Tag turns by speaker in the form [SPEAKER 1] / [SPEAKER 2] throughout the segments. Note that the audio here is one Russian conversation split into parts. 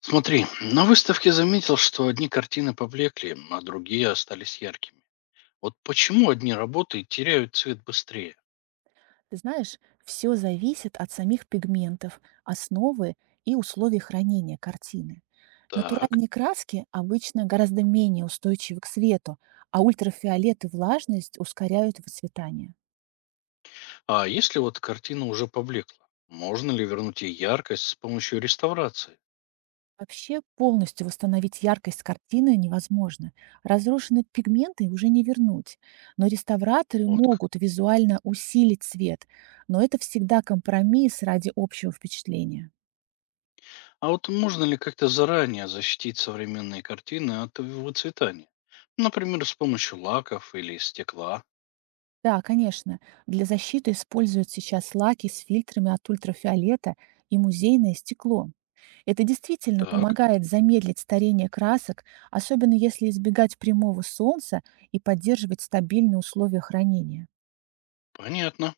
[SPEAKER 1] Смотри, на выставке заметил, что одни картины поблекли, а другие остались яркими. Вот почему одни работы теряют цвет быстрее?
[SPEAKER 2] Ты знаешь, все зависит от самих пигментов, основы и условий хранения картины.
[SPEAKER 1] Так,
[SPEAKER 2] Натуральные краски обычно гораздо менее устойчивы к свету, а ультрафиолет и влажность ускоряют выцветание.
[SPEAKER 1] а если вот картина уже поблекла, можно ли вернуть ей яркость с помощью реставрации?
[SPEAKER 2] Вообще полностью восстановить яркость картины невозможно. Разрушенные пигменты уже не вернуть. Но реставраторы
[SPEAKER 1] Вот как.
[SPEAKER 2] могут визуально усилить цвет, но это всегда компромисс ради общего впечатления.
[SPEAKER 1] А вот можно ли как-то заранее защитить современные картины от выцветания? Например, с помощью лаков или стекла?
[SPEAKER 2] Да, конечно. Для защиты используют сейчас лаки с фильтрами от ультрафиолета и музейное стекло. Это действительно
[SPEAKER 1] Так,
[SPEAKER 2] помогает замедлить старение красок, особенно если избегать прямого солнца и поддерживать стабильные условия хранения.
[SPEAKER 1] понятно.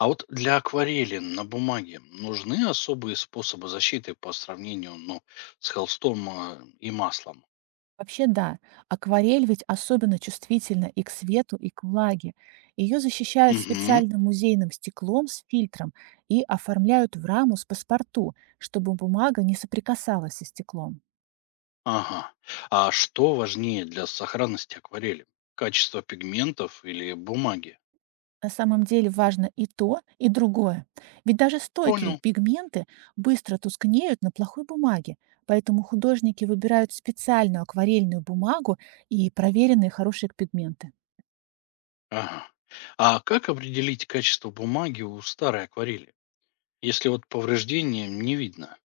[SPEAKER 1] А вот для акварели на бумаге нужны особые способы защиты по сравнению с холстом и маслом?
[SPEAKER 2] Вообще да, акварель ведь особенно чувствительна и к свету, и к влаге. Ее защищают
[SPEAKER 1] Мгм.
[SPEAKER 2] специальным музейным стеклом с фильтром и оформляют в раму с паспорту, чтобы бумага не соприкасалась со стеклом.
[SPEAKER 1] Ага. А что важнее для сохранности акварели? Качество пигментов или бумаги?
[SPEAKER 2] На самом деле важно и то, и другое. Ведь даже стойкие
[SPEAKER 1] Понял.
[SPEAKER 2] пигменты быстро тускнеют на плохой бумаге, поэтому художники выбирают специальную акварельную бумагу и проверенные хорошие пигменты.
[SPEAKER 1] Ага. А как определить качество бумаги у старой акварели, если вот повреждения не видно?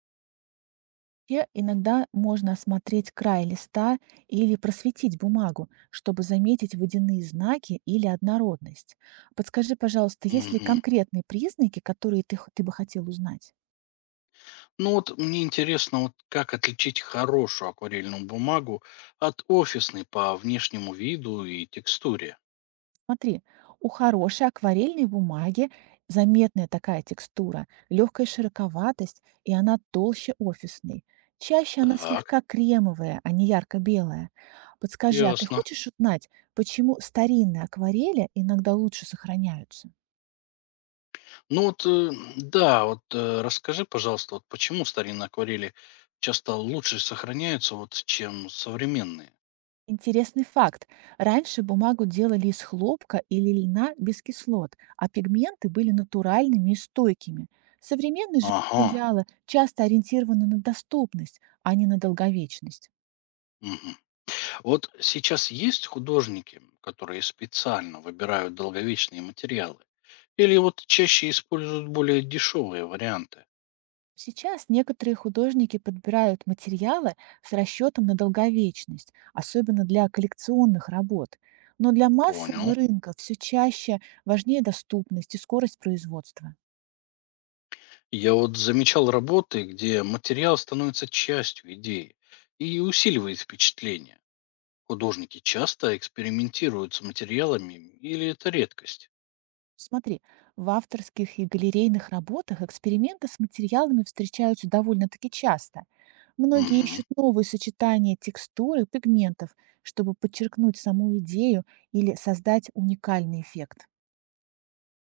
[SPEAKER 2] Те иногда можно осмотреть край листа или просветить бумагу, чтобы заметить водяные знаки или однородность. Подскажи, пожалуйста, есть ли
[SPEAKER 1] Мгм.
[SPEAKER 2] конкретные признаки, которые ты бы хотел узнать?
[SPEAKER 1] Ну вот мне интересно, вот как отличить хорошую акварельную бумагу от офисной по внешнему виду и текстуре.
[SPEAKER 2] Смотри, у хорошей акварельной бумаги заметная такая текстура, легкая широковатость, и она толще офисной. Чаще она
[SPEAKER 1] Так,
[SPEAKER 2] слегка кремовая, а не ярко-белая. Подскажи, а ты
[SPEAKER 1] ясно.
[SPEAKER 2] хочешь узнать, почему старинные акварели иногда лучше сохраняются?
[SPEAKER 1] Ну вот, да, расскажи, пожалуйста, вот почему старинные акварели часто лучше сохраняются, вот, чем современные?
[SPEAKER 2] Интересный факт. Раньше бумагу делали из хлопка или льна без кислот, а пигменты были натуральными и стойкими. Современные же
[SPEAKER 1] Ага.
[SPEAKER 2] материалы часто ориентированы на доступность, а не на долговечность.
[SPEAKER 1] Мгм. Вот сейчас есть художники, которые специально выбирают долговечные материалы? Или вот чаще используют более дешевые варианты?
[SPEAKER 2] Сейчас некоторые художники подбирают материалы с расчетом на долговечность, особенно для коллекционных работ. Но для массового
[SPEAKER 1] Понял.
[SPEAKER 2] рынка все чаще важнее доступность и скорость производства.
[SPEAKER 1] Я вот замечал работы, где материал становится частью идеи и усиливает впечатление. Художники часто экспериментируют с материалами или это редкость?
[SPEAKER 2] Смотри, в авторских и галерейных работах эксперименты с материалами встречаются довольно-таки часто. Многие
[SPEAKER 1] Мгм.
[SPEAKER 2] ищут новые сочетания текстур и пигментов, чтобы подчеркнуть саму идею или создать уникальный эффект.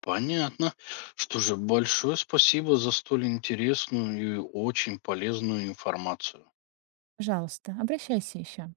[SPEAKER 1] Понятно. Что же, большое спасибо за столь интересную и очень полезную информацию.
[SPEAKER 2] Пожалуйста, обращайся еще.